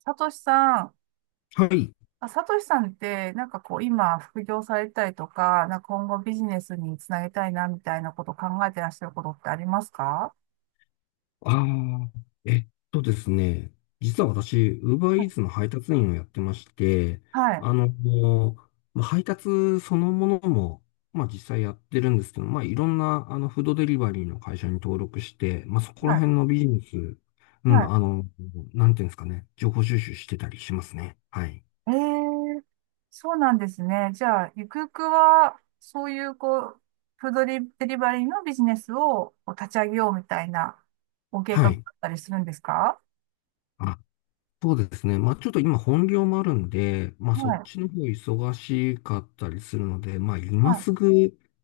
さとしさん、はい。さとしさんって、今、副業されたりとか、なんか今後ビジネスにつなげたいな、みたいなことを考えてらっしゃることってありますか？ああ、えっとですね。実は私、はい、UberEats の配達員をやってまして、もうまあ配達そのものも、まあ実際やってるんですけど、まあいろんなフードデリバリーの会社に登録して、まあそこはらい、辺のビジネス、うはん、い。なんていうんですかね、情報収集してたりしますね。はい。ええー、そうなんですね。じゃあ、ゆくゆくは、そういう、こう、フードリデリバリーのビジネスをこう立ち上げようみたいな、ご計は画だっい。たりするんですか？そうですね。まあちょっと今本業もあるんで、まあはそっい、ちの方忙しかったりするので、まあは今すい、ぐ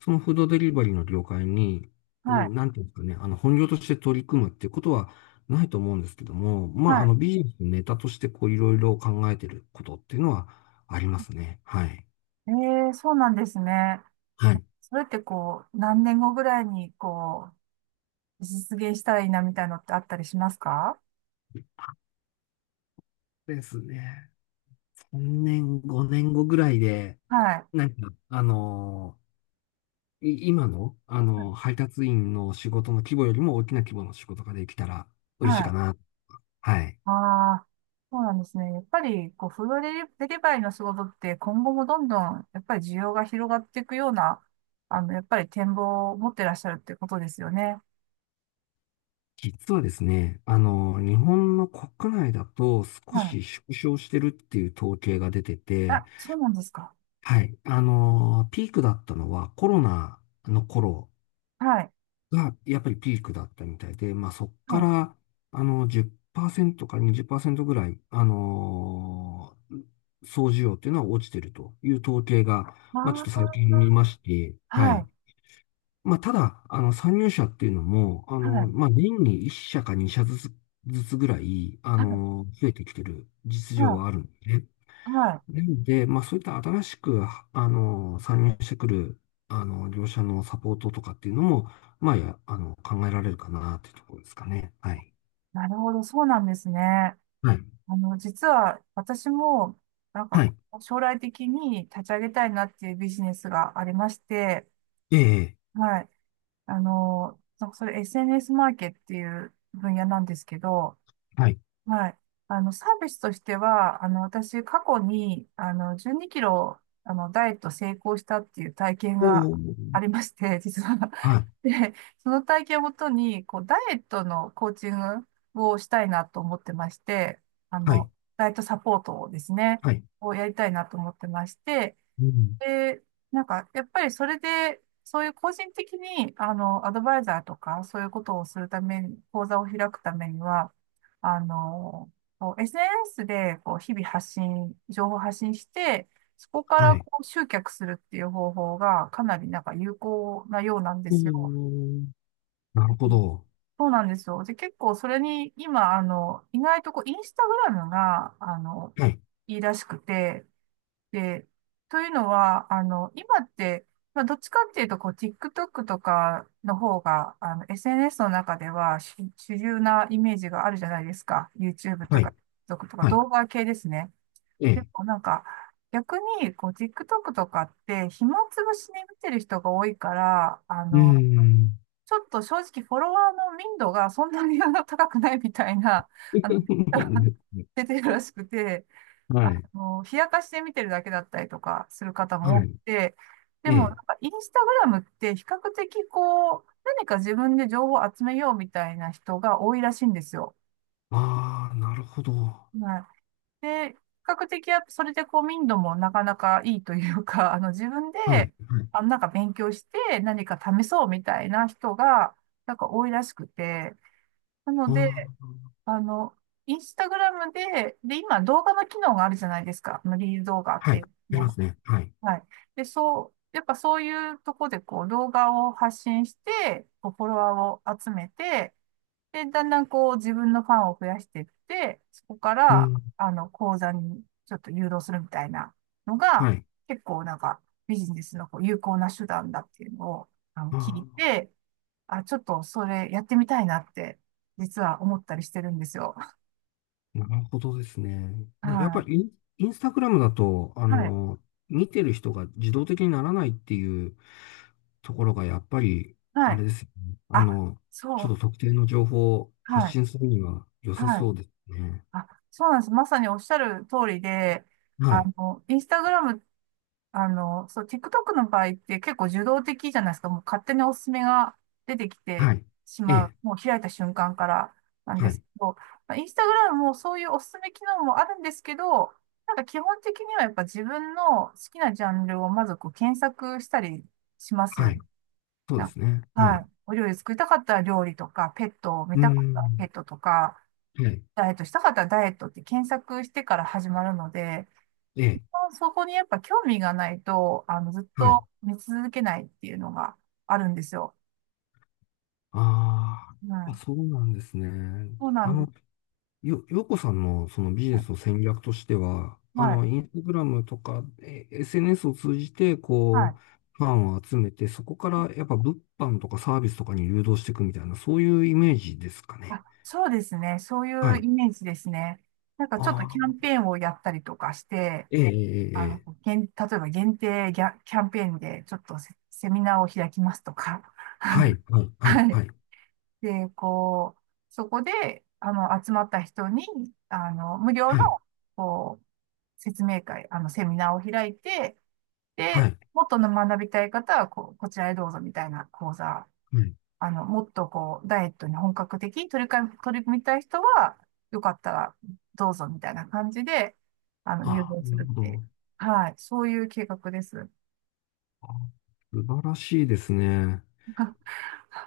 そのフードデリバリーの業界に、うはい、ん、なんていうんですかね、本業として取り組むっていうことはないと思うんですけども、まあはビジネスのネタとしてこういろいろ考えてることっていうのはありますね。はい。い。ええー、そうなんですね。はい。それってこう、何年後ぐらいに実現したらいいなみたいのってあったりしますか？ですね。3年、5年後ぐらいで、はい。なんか、あのい今の、はい。配達員の仕事の規模よりも大きな規模の仕事ができたら嬉しいかな。はい。ああ、そうなんですね。やっぱり、こう、フードデリデリバリーの仕事って今後もどんどん、やっぱり需要が広がっていくような、やっぱり展望を持ってらっしゃるってことですよね。実はですね、日本の国内だと少はい。し縮小してるっていう統計が出てて、あ、そうなんですか。はい。ピークだったのはコロナの頃はい。が、やっぱりピークだったみたいで、まあそっはかい。ら、10%かにじゅっパーセ20%ぐらい、総需要っていうのは落ちてるという統計が、まあちょっと最あ近見まして、あ、ははい。い。まあただ、参入者っていうのも、はい。まあ年に1社か2社ずつぐらい、はい。増えてきてる実情ははあるんでね。い。はい。なんで、まあ、そういった新しく、参入してくる、業者のサポートとかっていうのも、まあ、や、あの、考えられるかなっていうところですかね。はい。なるほど。そうなんですね。はい。実は私も、なんか、はい。将来的に立ち上げたいなっていうビジネスがありまして、ええ、はい。なんかそれ SNS マーケっていう分野なんですけど、はい。はい。サービスとしては、私、過去に、12キロ、ダイエット成功したっていう体験おがー、ありまして、実は。はい。で、その体験をもとに、こう、ダイエットのコーチングをしたいなと思ってまして、あはい。の、ダイエットサポートをですね、はい。をやりたいなと思ってまして、うん。で、なんか、やっぱりそれで、そういう個人的に、アドバイザーとか、そういうことをするために、講座を開くためには、あの、こう SNS で、こう、日々発信、情報発信して、そこかはらい。こう集客するっていう方法が、かなりなんか有効なようなんでおすよ。ー、なるほうん、ど。そうなんですよ。で、結構それに、今、意外とこう、インスタグラムが、はい。いいらしくて、で、というのは、今って、まあ、どっちかっていうと、こう、TikTok とかの方が、SNS の中では主流なイメージがあるじゃないですか。YouTube とはか、い。TikTok とか、はい。動画系ですね。えでえ。も、なんか、逆に、こう、TikTok とかって、暇つぶしに見てる人が多いから、うーん。ちょっと正直、フォロワーの民度がそんなに高くないみたいな、あの、なんで すね。出てるらしくて、はい。冷やかしで見てるだけだったりとかする方も多はくい。て、でえもなんえ。かインスタグラムって比較的こう、何か自分で情報を集めようみたいな人が多いらしいんですよ。ああ、なるほど。ははい。で、比較的やっぱそれでこう民度もなかなかいいというか、あの自分い。はい。で、あのなんか勉強して何か試そうみたいな人がなんか多いらしくて、なので、ああの、インスタグラムで、で、今動画の機能があるじゃないですか。あのリール動画っあ、はていい。あうりのまが。すね。はい。はい。で、そう、やっぱそういうとこでこう動画を発信して、こうフォロワーを集めて、で、だんだんこう自分のファンを増やしていって、そこかうら、ん。講座にちょっと誘導するみたいなのが、はい。結構なんかビジネスのこう有効な手段だっていうのをあ聞いあ、て、あ、ちょっとそれやってみたいなって、実は思ったりしてるんですよ。なるほどですね。まあやっぱはりインスタグラムだと、い。はい。見てる人が自動的にならないっていうところが、やっぱり、はあれい。ですよね。あ、そちょう。っと特定の情報を発はい。信するには良さはい。そうですね。あ、そうなんです。まさにおっしゃる通りで、はい。インスタグラム、そう、TikTok の場合って結構受動的じゃないですか。もう勝手におすすめが出てきはてい。しえまう。え。もう開いた瞬間からなんではすい。けど、まあインスタグラムもそういうおすすめ機能もあるんですけど、なんか基本的にはやっぱ自分の好きなジャンルをまずこう検索したりしますはよい。ね。そうでなんか、すね。ははい。い。お料理作りたかったら料理とか、ペットを見うーたかったらペん。ットとか、はい。ダイエットしたかったらダイエットって検索してから始まるので、ええ。そこにやっぱ興味がないと、ずっはい。と見続けないっていうのがあるんですよ。あはあ、い。そうなんですね。そうなあんでの、す。ようこさんのそのビジネスの戦略としては、はい。インスタグラムとか、SNS を通じて、はこい。う、ファンを集めて、そこからやっぱ物販とかサービスとかに誘導していくみたいな、そういうイメージですかね。あ、そうですね。そういはうい。イメージですね。なんかちょっとあキャあ、ンペーンをやったりとかして、ええ、ええ、ええ。例えば限定キャンペーンでちょっとセミナーを開きますとか、あはの、い、はい、はい、はい。はい、で、こう、そこで、集まった人に、無料の、はい、こう、説明会、セミナーを開いて、はで、い。もっと学びたい方は、こう、こちらへどうぞみたいな講座、はい。もっとこう、ダイエットに本格的に取り組みたい人は、よかったらどうぞみたいな感じで、誘あ導あ、すなるるっほていう。ど。はい。そういう計画です。あ、素晴らしいですね。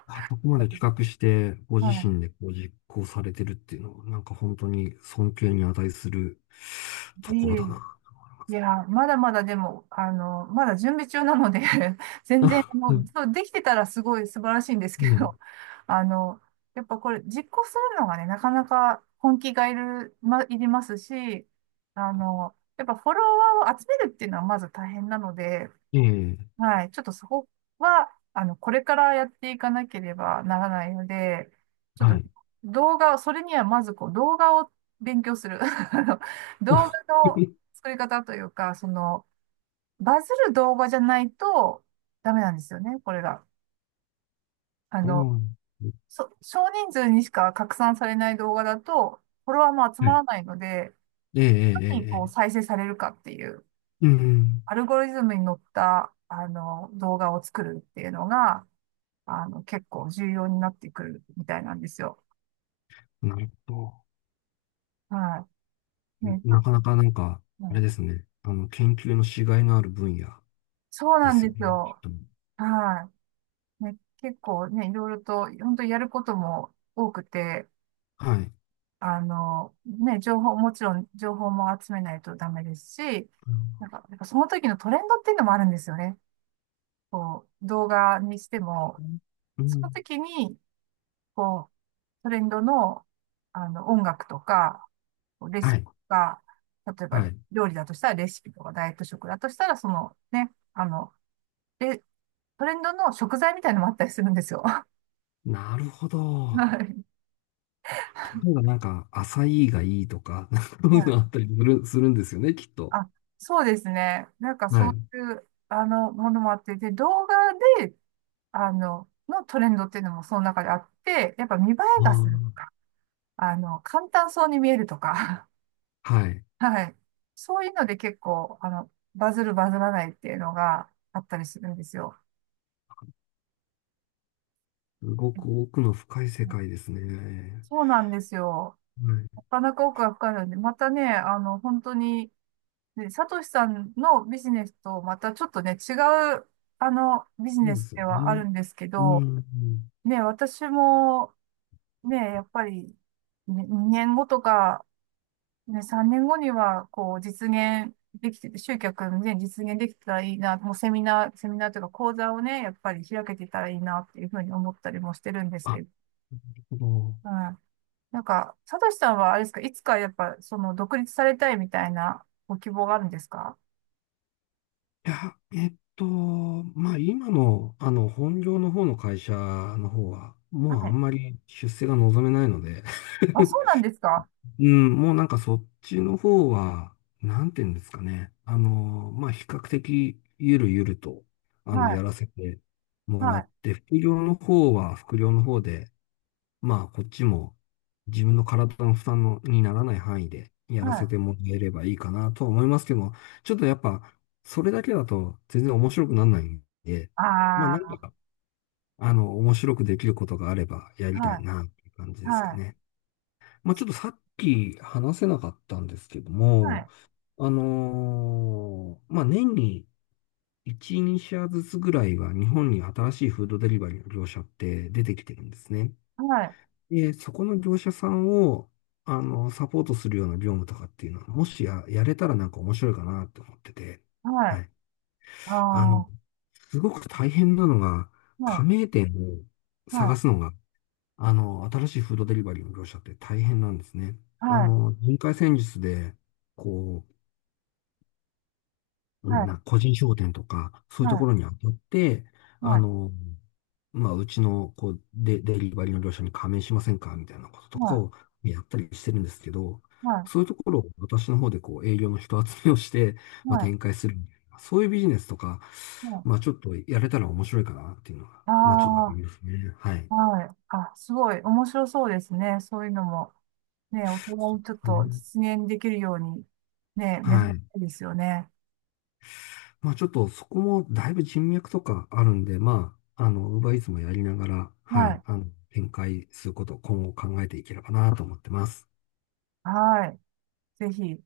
あそこまで企画して、ご自身はでこう実行されてるっていうのは、なんか本当に尊敬に値するい。とこいろえいだな。え、いや、まだまだでも、まだ準備中なので 全然、あ、もうう、ん、そう、できてたらすごい素晴らしいんですけねど、あの、やっぱこれ実行するのがね、なかなか本気がいる、ま、いりますし、やっぱフォロワーを集めるっていうのはまず大変なので、え、ええ、はい。ちょっとそこは、これからやっていかなければならないので、ちょっはとい。動画を、それにはまずこう動画を勉強する。あの動あ 画の 作り方というか、その、バズる動画じゃないとダメなんですよね、これが。あそうの、なんです少人数にしか拡散されない動画だと、フォロワーも集ね。まはい。らないので、ええ、え何にえ、こえうえ。再生されるかっていう、うん、アルゴリズムに乗った、動画を作るっていうのが、結構重要になってくるみたいなんですよ。うん、なるほはい。ど。ね、ちょなっかなと、かなんか、あはれい、ですね。研究のしがいのある分野そうでなんすでよすね。きっよ。と。はい。ね、結構ね、いろいろと、本当にやることも多くて、はい。ね、もちろん情報も集めないとダメですし、うん、なんか、なんかその時のトレンドっていうのもあるんですよね。こう、動画にしても、うそのん、時に、こう、トレンドの、音楽とか、レシはピい。が、例えばはい。料理だとしたらレシピとか、ダイエット食だとしたら、そのね、あの、で、トレンドの食材みたいなのもあったりするんですよ。はなるほい。ど。は例えなんか、浅いがいいとか、なんかそういうのあっい、たりするんですよね、きっと。あ、そうですね。なんかはそい。ういう、ものもあって、で、動画で、のトレンドっていうのもその中であって、やっぱ見栄えがするとあか、簡単そうに見えるとか、あ、はい。はい。そういうので結構、バズるバズらないっていうのがあったりするんですよ。すごく奥の深い世界ですね。そうなんですよ。はない。かなか奥が深いので、またね、本当に、ね、サトシさんのビジネスとまたちょっとね、違う、ビジそうネでスすよではあるね。んですけうど、ん。ね、私も、ね、やっぱり、ね、年後とかね、三年後にはこう実現できて集客ね実現できたらいいな、もうセミナーセミナーとか講座をねやっぱり開けてたらいいなっていう風に思ったりもしてるんですあ、なけど、るほど。うん。なんか佐藤さんはあれですか、いつかやっぱその独立されたいみたいなご希望があるんですか？いや、まあ今の、本業の方の会社の方は、はもうあい。んまり出世が望めないので あ、そ うなんですか？うん、もうなんかそっちの方は、なんていうんですかね。まあ、比較的ゆるゆると、はやい、らせてもはらっい、て、副業の方は副業の方で、まあ、こっちも自分の体の負担のにならない範囲でやはらい。せてもらえればいいかなとは思いますけど、ちょっとやっぱ、それだけだと全然面白くならないんで、まあ、あ何あ、か、面白くできることがあればやりたはいい、な、っていう感じですかはい、ね。まあ、ちょっとさっき話せなかったんですけどはも、い、まあ、年に1、2社ずつぐらいは日本に新しいフードデリバリーの業者って出てきてるんですね。はい、で、そこの業者さんを、サポートするような業務とかっていうのは、もしや、やれたらなんか面白いかなって思ってて、ははい、い。ああ、あの、はすごく大変なのが、加い、盟店をはい、探すのが新しいフードデリバリーの業者って大変なんですね。はい、人海戦術で、こう、はみんい、な個人商店とか、そうはいうとい、ころに当たって、はあい、の、まあ、うちの、こう、デリバリーの業者に加盟しませんかみたいなこととかをやったりしてるんですけど、はそういうところを私の方でこう、営業の人集めをして、い、まあ、は展い。開するみたいな、そういうビジネスとか、もまあ、ちょっとやれたら面白いかなっていうのが、う、まあ、ちょっとあるんあですね。はい。あ、はい。あ、すごい面白そうですね。そういうのも、ね、お互いちょっそうですとね。実現できるように、ね、目指はしい。たいですよね。まあちょっとそこもだいぶ人脈とかあるんで、まあ、ウーバーイーツもやりながら、ははい、い。展開することを今後考えていければなと思ってます。はい。ぜひ。